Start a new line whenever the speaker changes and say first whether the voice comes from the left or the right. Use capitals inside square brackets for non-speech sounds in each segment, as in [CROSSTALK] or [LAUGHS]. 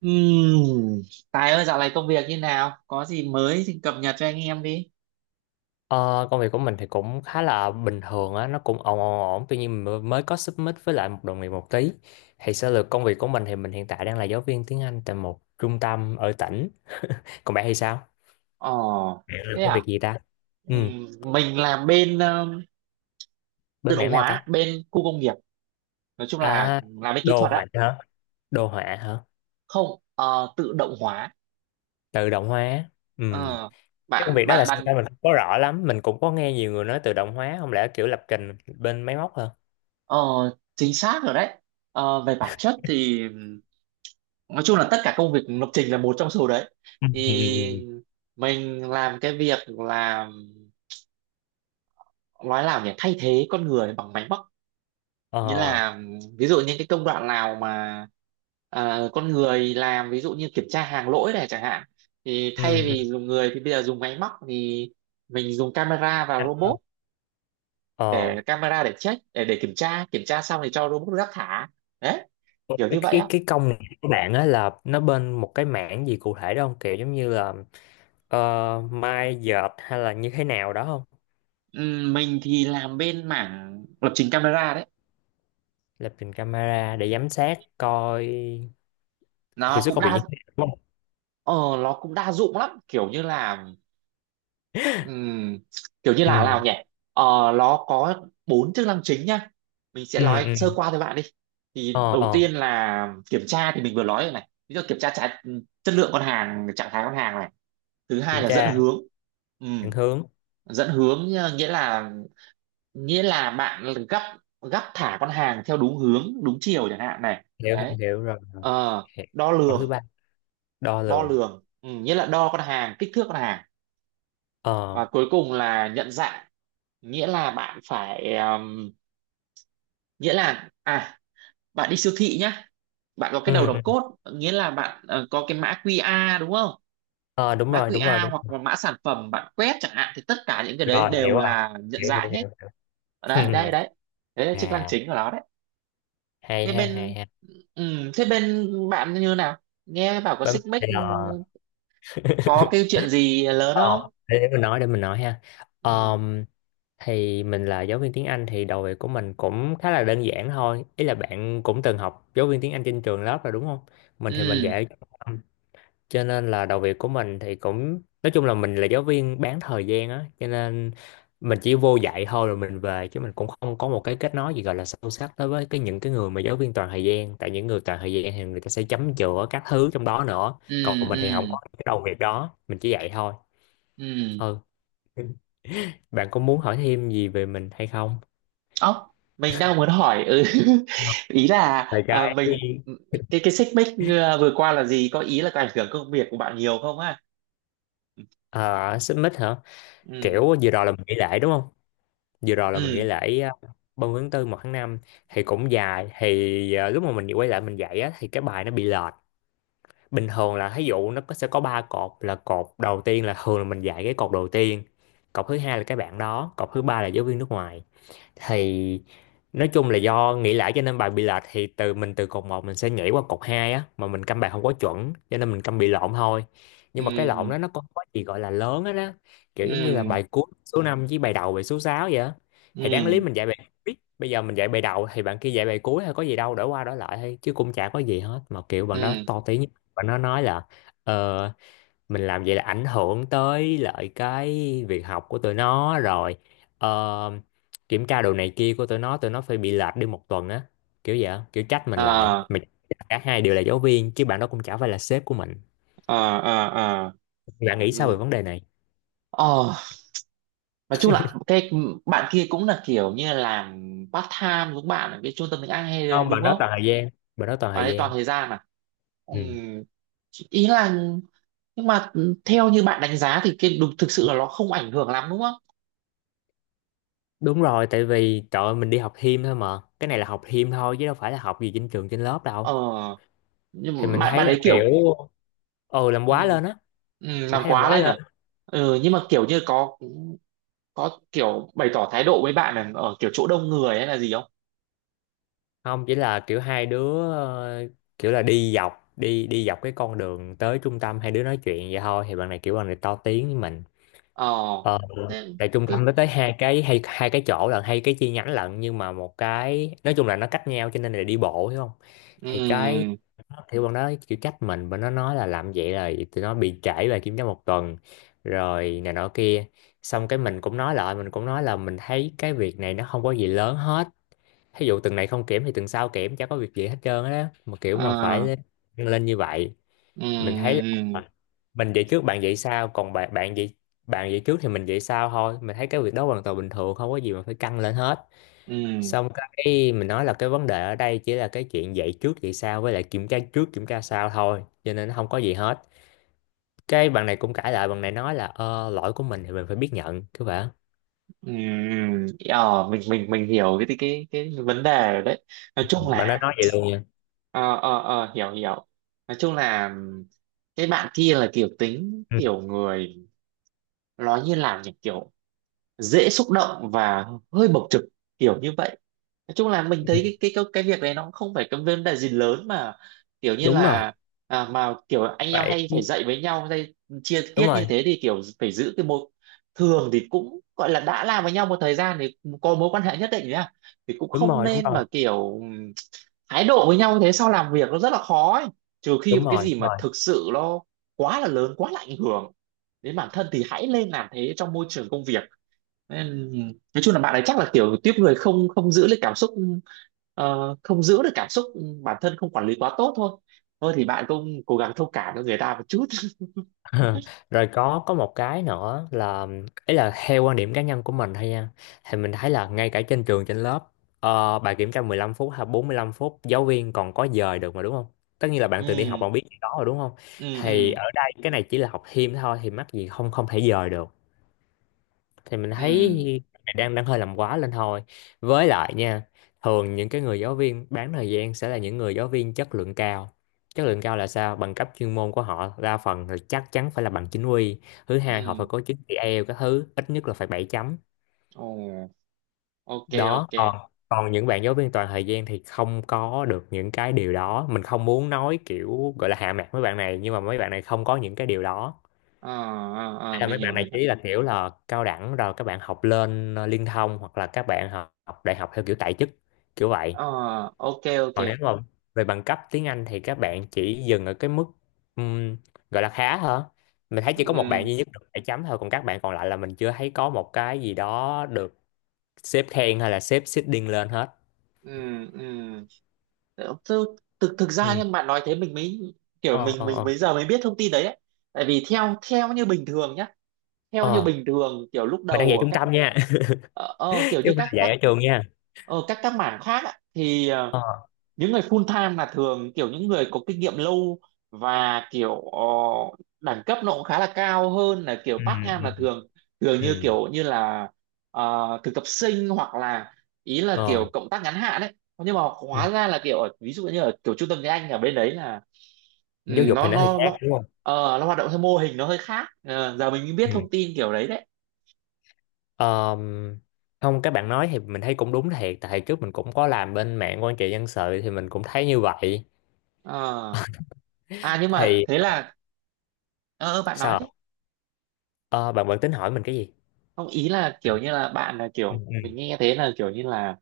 right: Ừm, Tài ơi, dạo này công việc như nào? Có gì mới thì cập nhật cho anh em đi.
left: Ờ, công việc của mình thì cũng khá là bình thường á, nó cũng ổn ổn ổn, tuy nhiên mình mới có submit với lại một đồng nghiệp một tí. Thì sơ lược công việc của mình thì mình hiện tại đang là giáo viên tiếng Anh tại một trung tâm ở tỉnh. Còn bạn thì sao?
right: Ồ,
left: Bạn
right: thế
left: làm công
right: à?
left: việc gì ta? Ừ,
right: Ừm, mình làm bên tự
left: bên
right: động
left: mảng nào ta?
right: hóa, bên khu công nghiệp. Nói chung là
left: À,
right: làm bên kỹ
left: đồ
right: thuật á.
left: họa hả? Đồ họa hả?
right: Không, tự động hóa.
left: Tự động hóa. Ừ.
right: Ờ,
left: Cái công việc
right: bạn
left: đó là
right: bạn
left: sao
right: bạn
left: ta? Mình không có rõ lắm, mình cũng có nghe nhiều người nói tự động hóa, không lẽ kiểu lập trình bên máy móc hả?
right: ờ, chính xác rồi đấy. Ờ, về bản chất thì nói chung là tất cả công việc lập trình là một trong số đấy.
left: Ừ. ừ, ừ, ừ.
right: Thì mình làm cái việc là nói nào nhỉ, thay thế con người bằng máy móc,
left: Ờ.
right: nghĩa là ví dụ những cái công đoạn nào mà à, con người làm ví dụ như kiểm tra hàng lỗi này chẳng hạn, thì thay
left: Ừ. ừ.
right: vì dùng người thì bây giờ dùng máy móc thì mình dùng camera và robot, để
left: Ờ.
right: camera để check để kiểm tra, kiểm tra xong thì cho robot rác thả đấy, kiểu như vậy á.
left: Cái công này của bạn á là nó bên một cái mảng gì cụ thể đó không, kiểu giống như là mai dợt hay là như thế nào đó không?
right: Mình thì làm bên mảng lập trình camera đấy,
left: Lập trình camera để giám sát coi hiệu
right: nó
left: suất
right: cũng
left: công việc như
right: đa
left: thế nào đúng không?
right: ờ, nó cũng đa dụng lắm, Ừm, kiểu như là
left: Ừ,
right: nào nhỉ, ờ, nó có bốn chức năng chính nhá, mình sẽ
left: ừ,
right: nói
left: ừ.
right: sơ qua với bạn đi.
left: Ờ,
right: Thì đầu
left: ờ.
right: tiên là kiểm tra thì mình vừa nói rồi này, ví dụ kiểm tra trái, chất lượng con hàng, trạng thái con hàng này. Thứ hai
left: Kiểm
right: là dẫn
left: tra,
right: hướng.
left: định
right: Ừm,
left: hướng.
right: Dẫn hướng, nghĩa là bạn gấp, gấp thả con hàng theo đúng hướng đúng chiều chẳng hạn này,
left: hiểu hiểu
right: đấy.
left: hiểu rồi rồi,
right: Ờ,
left: hiểu.
right: đo
left: Còn thứ
right: lường,
left: ba, đo
right: đo
left: lường.
right: lường. Nghĩa là đo con hàng, kích thước con hàng.
left: Ờ.
right: Và cuối cùng là nhận dạng, nghĩa là bạn phải nghĩa là à bạn đi siêu thị nhá, bạn có cái đầu
left: Ừ,
right: đọc
left: ừ.
right: code, nghĩa là bạn có cái mã QR đúng không,
left: Ờ, đúng
right: mã
left: rồi, đúng rồi,
right: QR
left: đúng
right: hoặc
left: rồi.
right: là mã sản phẩm bạn quét chẳng hạn, thì tất cả những cái đấy
left: Rồi, hiểu
right: đều
left: rồi.
right: là nhận
left: hiểu
right: dạng
left: hiểu
right: hết.
left: hiểu, hiểu.
right: Đấy
left: [LAUGHS]
right: đấy đấy, đấy là chức năng
left: À,
right: chính của nó đấy.
left: hay
right: Thế
left: ha,
right: bên
left: hay ha.
right: ừ, thế bên bạn như nào, nghe bảo có
left: Bấm.
right: xích mích,
left: Ờ.
right: có
left: [LAUGHS]
right: cái chuyện gì lớn
left: Ờ,
right: không?
left: để mình nói, để mình nói. Ha.
right: Ừ,
left: Ờm, thì mình là giáo viên tiếng Anh, thì đầu việc của mình cũng khá là đơn giản thôi. Ý là bạn cũng từng học giáo viên tiếng Anh trên trường lớp rồi đúng không? Mình thì mình
right: ừ,
left: dạy trung tâm. Cho nên là đầu việc của mình thì cũng nói chung là mình là giáo viên bán thời gian á, cho nên mình chỉ vô dạy thôi rồi mình về, chứ mình cũng không có một cái kết nối gì gọi là sâu sắc đối với cái những cái người mà giáo viên toàn thời gian, tại những người toàn thời gian thì người ta sẽ chấm chữa các thứ trong đó nữa.
right: ừ,
left: Còn mình
right: ừ,
left: thì không có cái đầu việc đó, mình chỉ dạy thôi.
right: ừ.
left: Ừ, bạn có muốn hỏi thêm gì về mình hay không?
right: Ốc, mình đang muốn hỏi ừ. [LAUGHS] Ý là
left: Về cái
right: mình cái xích mích vừa qua là gì, có ý là có ảnh hưởng công việc của bạn nhiều không á?
left: ờ, xích mích hả?
right: Ừ,
left: Kiểu vừa rồi là mình nghỉ lễ đúng không? Vừa rồi là mình nghỉ
right: ừ,
left: lễ 30 tháng tư một tháng năm, thì cũng dài. Thì lúc mà mình quay lại mình dạy á, thì cái bài nó bị lệch. Bình thường là thí dụ nó có, sẽ có ba cột, là cột đầu tiên là thường là mình dạy cái cột đầu tiên. Cột thứ hai là cái bạn đó, cột thứ ba là giáo viên nước ngoài. Thì nói chung là do nghĩ lại cho nên bài bị lệch, thì từ mình từ cột một mình sẽ nhảy qua cột 2 á, mà mình câm bài không có chuẩn cho nên mình câm bị lộn thôi. Nhưng mà cái lộn
right: ừ,
left: đó nó có gì gọi là lớn á đó, kiểu giống như là
right: ừ,
left: bài cuối số 5 với bài đầu bài số 6 vậy á. Thì đáng lý
right: ừ,
left: mình dạy bài cuối, bây giờ mình dạy bài đầu thì bạn kia dạy bài cuối, hay có gì đâu, đổi qua đổi lại thôi chứ cũng chả có gì hết, mà kiểu bạn đó
right: ừ,
left: to tiếng. Bạn nó nói là ờ, mình làm vậy là ảnh hưởng tới lại cái việc học của tụi nó rồi, ờ, kiểm tra đồ này kia của tụi nó, tụi nó phải bị lệch đi một tuần á, kiểu vậy á, kiểu trách mình. lại
right: à,
left: mình cả hai đều là giáo viên chứ bạn đó cũng chả phải là sếp của mình.
right: à, à, à,
left: Bạn nghĩ sao về
right: ừ.
left: vấn đề này?
right: Ờ, nói chung là cái bạn kia cũng là kiểu như làm part time giống bạn ở cái trung tâm tiếng Anh hay
left: Không,
right: đúng
left: bạn đó
right: không?
left: toàn thời gian. bạn đó toàn
right: Bạn
left: thời
right: ấy toàn
left: gian
right: thời gian à?
left: Ừ.
right: Ừm, Ý là nhưng mà theo như bạn đánh giá thì cái đúng thực sự là nó không ảnh hưởng lắm đúng không?
left: Đúng rồi, tại vì trời ơi, mình đi học thêm thôi, mà cái này là học thêm thôi chứ đâu phải là học gì trên trường trên lớp
right: Ờ,
left: đâu. Thì
right: nhưng mà
left: mình
right: bạn
left: thấy
right: bạn
left: là
right: đấy
left: kiểu,
right: kiểu
left: ừ, làm quá
right: ừm,
left: lên á. Mình
right: làm
left: thấy làm
right: quá
left: quá
right: lên
left: lên.
right: à? Ừ, nhưng mà kiểu như có kiểu bày tỏ thái độ với bạn là ở kiểu chỗ đông người hay là gì không?
left: Không, chỉ là kiểu hai đứa kiểu là đi dọc cái con đường tới trung tâm, hai đứa nói chuyện vậy thôi, thì bạn này kiểu bạn này to tiếng với mình.
right: Ờ,
left: Ờ,
right: thế
left: tại trung tâm
right: cứ
left: nó tới hai cái, hay hai cái chỗ lận, hay cái chi nhánh lận, nhưng mà một cái nói chung là nó cách nhau cho nên là đi bộ, hiểu không? Thì,
right: ừm,
left: thì bọn nó kiểu trách mình, bọn nó nói là làm vậy là tụi nó bị trễ về kiểm tra một tuần rồi này nọ kia. Xong cái mình cũng nói lại, mình cũng nói là mình thấy cái việc này nó không có gì lớn hết. Thí dụ tuần này không kiểm thì tuần sau kiểm, chả có việc gì hết trơn á, mà kiểu mà phải
right: ờ,
left: lên lên như vậy. Mình thấy
right: ừm,
left: là mình dậy trước bạn dậy sau, còn bạn bạn dậy, bạn dậy trước thì mình dậy sau thôi, mình thấy cái việc đó hoàn toàn bình thường, không có gì mà phải căng lên hết.
right: ừm,
left: Xong cái mình nói là cái vấn đề ở đây chỉ là cái chuyện dậy trước dậy sau với lại kiểm tra trước kiểm tra sau thôi, cho nên nó không có gì hết. Cái bạn này cũng cãi lại, bạn này nói là lỗi của mình thì mình phải biết nhận cứ vậy.
right: ừm, mình hiểu cái cái vấn đề rồi đấy. Nói chung
left: Bạn đó
right: là,
left: nói vậy luôn nha.
right: ờ ờ ờ, hiểu hiểu. Nói chung là cái bạn kia là kiểu tính
left: Ừ.
right: kiểu người, nói như làm nhỉ, kiểu dễ xúc động và hơi bộc trực, kiểu như vậy. Nói chung là mình
left: Ừ,
right: thấy cái việc này nó cũng không phải cái vấn đề gì lớn mà, kiểu như
left: đúng rồi
right: là à, mà kiểu anh em
left: vậy,
right: hay phải dạy với nhau hay chia
left: đúng
right: tiết như
left: rồi
right: thế thì kiểu phải giữ cái mối. Thường thì cũng gọi là đã làm với nhau một thời gian thì có mối quan hệ nhất định nhá, thì cũng
left: đúng
right: không
left: rồi đúng
right: nên
left: rồi
right: mà kiểu thái độ với nhau như thế, sau làm việc nó rất là khó ấy. Trừ khi
left: đúng
right: mà cái
left: rồi đúng
right: gì mà
left: rồi.
right: thực sự nó quá là lớn, quá là ảnh hưởng đến bản thân thì hãy lên làm thế trong môi trường công việc nên, nói chung là bạn ấy chắc là kiểu tiếp người không không giữ được cảm xúc, ờ, không giữ được cảm xúc bản thân, không quản lý quá tốt thôi. Thôi thì bạn cũng cố gắng thông cảm cho người ta một chút. [LAUGHS]
left: [LAUGHS] Rồi có một cái nữa là, ấy là theo quan điểm cá nhân của mình thôi nha, thì mình thấy là ngay cả trên trường trên lớp, bài kiểm tra 15 phút hay 45 phút giáo viên còn có dời được mà đúng không? Tất nhiên là bạn từng đi học,
right: Ừ,
left: bạn biết cái đó rồi đúng không?
right: ừ,
left: Thì
right: ừ,
left: ở đây cái này chỉ là học thêm thôi, thì mắc gì không không thể dời được. Thì mình thấy
right: ừ,
left: đang đang hơi làm quá lên thôi. Với lại nha, thường những cái người giáo viên bán thời gian sẽ là những người giáo viên chất lượng cao. Chất lượng cao là sao? Bằng cấp chuyên môn của họ đa phần là chắc chắn phải là bằng chính quy. Thứ hai, họ
right: ừ,
left: phải có chứng chỉ IELTS các thứ, ít nhất là phải 7 chấm.
right: ồ, ok,
left: Đó,
right: ok.
left: còn còn những bạn giáo viên toàn thời gian thì không có được những cái điều đó. Mình không muốn nói kiểu gọi là hạ mặt mấy bạn này, nhưng mà mấy bạn này không có những cái điều đó.
right: Ờ ờ, ờ,
left: Là
right: mình
left: mấy
right: hiểu
left: bạn này
right: mình hiểu.
left: chỉ là kiểu là cao đẳng rồi các bạn học lên liên thông, hoặc là các bạn học đại học theo kiểu tại chức, kiểu vậy.
right: Ờ, ok, ok.
left: Còn nếu mà về bằng cấp tiếng Anh thì các bạn chỉ dừng ở cái mức, ừm, gọi là khá hả? Mình thấy chỉ có một bạn
right: Ừ,
left: duy nhất được 7 chấm thôi, còn các bạn còn lại là mình chưa thấy có một cái gì đó được sếp khen hay là sếp seeding lên hết.
right: ừ, ừ, thực thực thực ra
left: Ừ.
right: nhưng bạn nói thế mình mới kiểu,
left: Ờ,
right: mình
left: ờ,
right: mình
left: ờ.
right: bây giờ mới biết thông tin đấy, ấy. Tại vì theo theo như bình thường nhá, theo như
left: Ờ,
right: bình thường kiểu lúc
left: mình đang
right: đầu
left: dạy
right: ở
left: trung
right: các
left: tâm nha,
right: kiểu
left: [LAUGHS] chứ
right: như
left: không phải
right: các
left: là dạy
right: các
left: ở trường nha.
right: các mảng khác ạ, thì
left: Ờ.
right: những người full time là thường kiểu những người có kinh nghiệm lâu, và kiểu đẳng cấp nó cũng khá là cao hơn là kiểu
left: Ừ,
right: part time
left: ừ,
right: là thường, thường như
left: ừ.
right: kiểu như là ờ, thực tập sinh hoặc là ý là
left: Ờ.
right: kiểu cộng tác ngắn hạn ấy. Nhưng mà
left: Ừ.
right: hóa ra là kiểu ở ví dụ như ở kiểu trung tâm tiếng Anh ở bên đấy là ừ,
left: Giáo dục
right: nó
left: thì nó hơi
right: nó
left: khác
right: nó
left: đúng không?
right: nó hoạt động theo mô hình nó hơi khác. Ờ, giờ mình mới biết
left: Ừ.
right: thông tin kiểu đấy đấy.
left: Ờm, Không, các bạn nói thì mình thấy cũng đúng thiệt, tại trước mình cũng có làm bên mạng quan trị dân sự thì mình cũng thấy như vậy.
right: Ờ. À nhưng mà
left: Thì
right: thế là, ờ ờ, bạn nói đấy,
left: sao? Ờ, bạn bạn tính hỏi mình cái gì?
right: không ý là kiểu như là bạn là
left: Ừ,
right: kiểu
left: ừ.
right: mình nghe thế là kiểu như là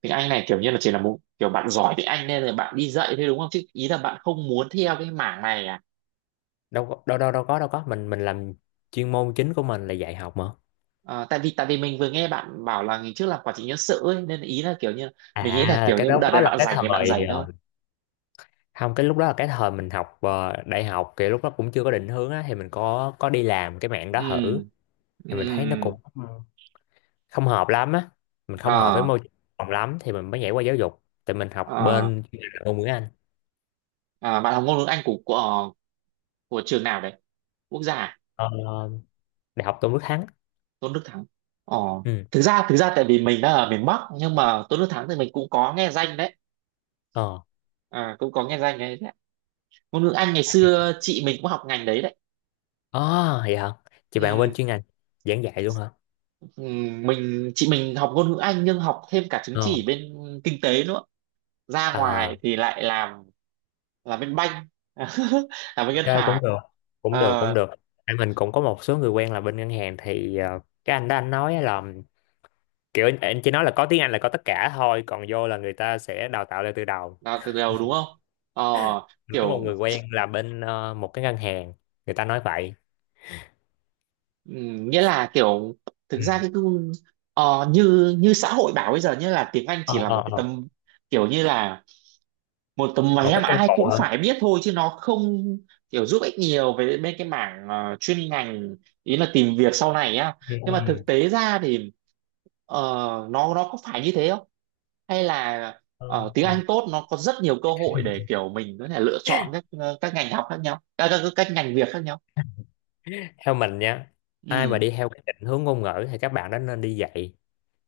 right: tiếng Anh này kiểu như là chỉ là một kiểu bạn giỏi tiếng Anh nên là bạn đi dạy thôi đúng không, chứ ý là bạn không muốn theo cái mảng này à?
left: đâu có- đâu đâu đâu có mình làm, chuyên môn chính của mình là dạy học mà.
right: Ờ, tại vì mình vừa nghe bạn bảo là ngày trước làm quản trị nhân sự ấy, nên ý là kiểu như mình nghĩ là
left: À,
right: kiểu
left: cái
right: như
left: đó
right: đợt
left: đó
right: này
left: là
right: bạn
left: cái
right: rảnh thì bạn
left: thời
right: rảnh thôi.
left: không, cái lúc đó là cái thời mình học đại học, thì lúc đó cũng chưa có định hướng á, thì mình có đi làm cái mạng đó thử.
right: Ừ, ừ,
left: Thì
right: ừ,
left: mình thấy nó
right: ừ.
left: cũng không hợp lắm á, mình không hợp với
right: Ờ,
left: môi trường phòng lắm, thì mình mới nhảy qua giáo dục tại mình học
right: ờ,
left: bên chuyên ngành ngôn ngữ Anh.
right: à, bạn học ngôn ngữ Anh của, của trường nào đấy, quốc gia à?
left: ờ, Đại học Tôn Đức Thắng.
right: Tôn Đức Thắng. Ờ,
left: Ừ.
right: thực ra tại vì mình đang ở miền Bắc nhưng mà Tôn Đức Thắng thì mình cũng có nghe danh đấy,
left: Ờ.
right: à, cũng có nghe danh đấy, đấy. Ngôn ngữ Anh ngày xưa chị mình cũng học ngành đấy đấy.
left: À, vậy hả? Chị bạn bên
right: Ừ,
left: chuyên ngành giảng dạy luôn hả?
right: ừ, mình chị mình học ngôn ngữ Anh nhưng học thêm cả chứng
left: Ờ.
right: chỉ bên kinh tế nữa, ra
left: À,
right: ngoài thì lại làm bên banh [LAUGHS] làm bên ngân
left: ok cũng
right: hàng.
left: được, cũng được cũng
right: Ờ,
left: được Tại mình cũng có một số người quen là bên ngân hàng, thì cái anh đó anh nói á là kiểu anh, chỉ nói là có tiếng Anh là có tất cả thôi, còn vô là người ta sẽ đào tạo lại từ đầu.
right: là từ đầu đúng không? Ờ,
left: Mình có một
right: kiểu
left: người quen là bên một cái ngân hàng, người ta nói vậy.
right: Ừ, nghĩa là kiểu thực
left: Ừ.
right: ra cái cung- như như xã hội bảo bây giờ nghĩa là tiếng Anh
left: Ờ,
right: chỉ là
left: ờ,
right: một cái
left: ờ.
right: tấm, kiểu như là một tấm
left: Một
right: vé
left: cái
right: mà
left: công
right: ai
left: cụ
right: cũng
left: hả?
right: phải biết thôi chứ nó không kiểu giúp ích nhiều về bên cái mảng chuyên ngành, ý là tìm việc sau này á.
left: Ừ.
right: Nhưng mà
left: Ừ.
right: thực tế ra thì ờ, nó có phải như thế không hay là
left: Ờ,
right: tiếng
left: ừ.
right: Anh tốt nó có rất nhiều cơ hội để kiểu mình có thể lựa chọn các các ngành học khác nhau, à, các ngành việc khác nhau.
left: Theo mình nha, ai mà
right: Ừ,
left: đi theo cái định hướng ngôn ngữ thì các bạn đó nên đi dạy,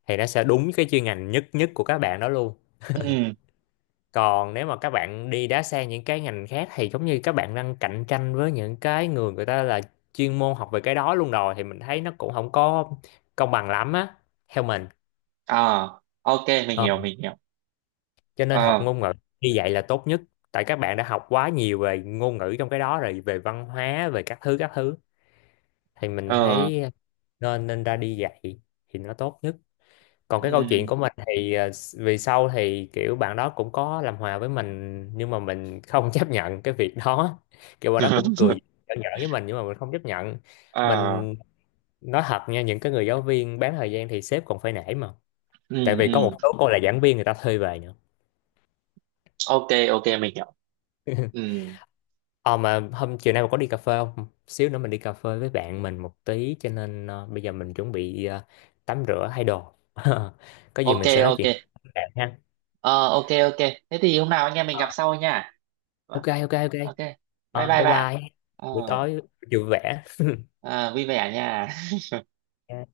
left: thì nó sẽ đúng cái chuyên ngành nhất nhất của các bạn đó luôn.
right: ừ,
left: Còn nếu mà các bạn đi đá sang những cái ngành khác thì giống như các bạn đang cạnh tranh với những cái người, người ta là chuyên môn học về cái đó luôn rồi, thì mình thấy nó cũng không có công bằng lắm á, theo mình.
right: ờ, ok mình
left: Ờ.
right: hiểu mình hiểu.
left: Cho nên học
right: Ờ,
left: ngôn ngữ đi dạy là tốt nhất, tại các bạn đã học quá nhiều về ngôn ngữ trong cái đó rồi, về văn hóa về các thứ các thứ, thì mình
right: ờ,
left: thấy nên, nên ra đi dạy thì nó tốt nhất. Còn cái câu chuyện
right: ừm,
left: của mình thì vì sau thì kiểu bạn đó cũng có làm hòa với mình, nhưng mà mình không [LAUGHS] chấp nhận cái việc đó, kiểu bạn đó cũng
right: [LAUGHS]
left: cười nhỏ nhỏ với mình nhưng mà mình không chấp nhận.
right: ờ,
left: Mình nói thật nha, những cái người giáo viên bán thời gian thì sếp còn phải nể mà, tại
right: ừm,
left: vì có một
right: ừm,
left: số cô là giảng viên người ta thuê về nữa.
right: ok ok mình hiểu. Ừm,
left: Ờ, mà hôm chiều nay mà có đi cà phê không? Xíu nữa mình đi cà phê với bạn mình một tí, cho nên bây giờ mình chuẩn bị tắm rửa thay đồ. [LAUGHS] Có gì
right: ok
left: mình sẽ nói
right: ok,
left: chuyện với bạn ha.
right: ờ, ok ok, thế thì hôm nào anh em mình gặp sau nha. Vâng,
left: Ok, ok, ok.
right: ok, bye
left: Ờ,
right: bye
left: bye
right: bạn.
left: bye.
right: Ờ
left: Buổi tối vui vẻ.
right: ờ, vui vẻ nha.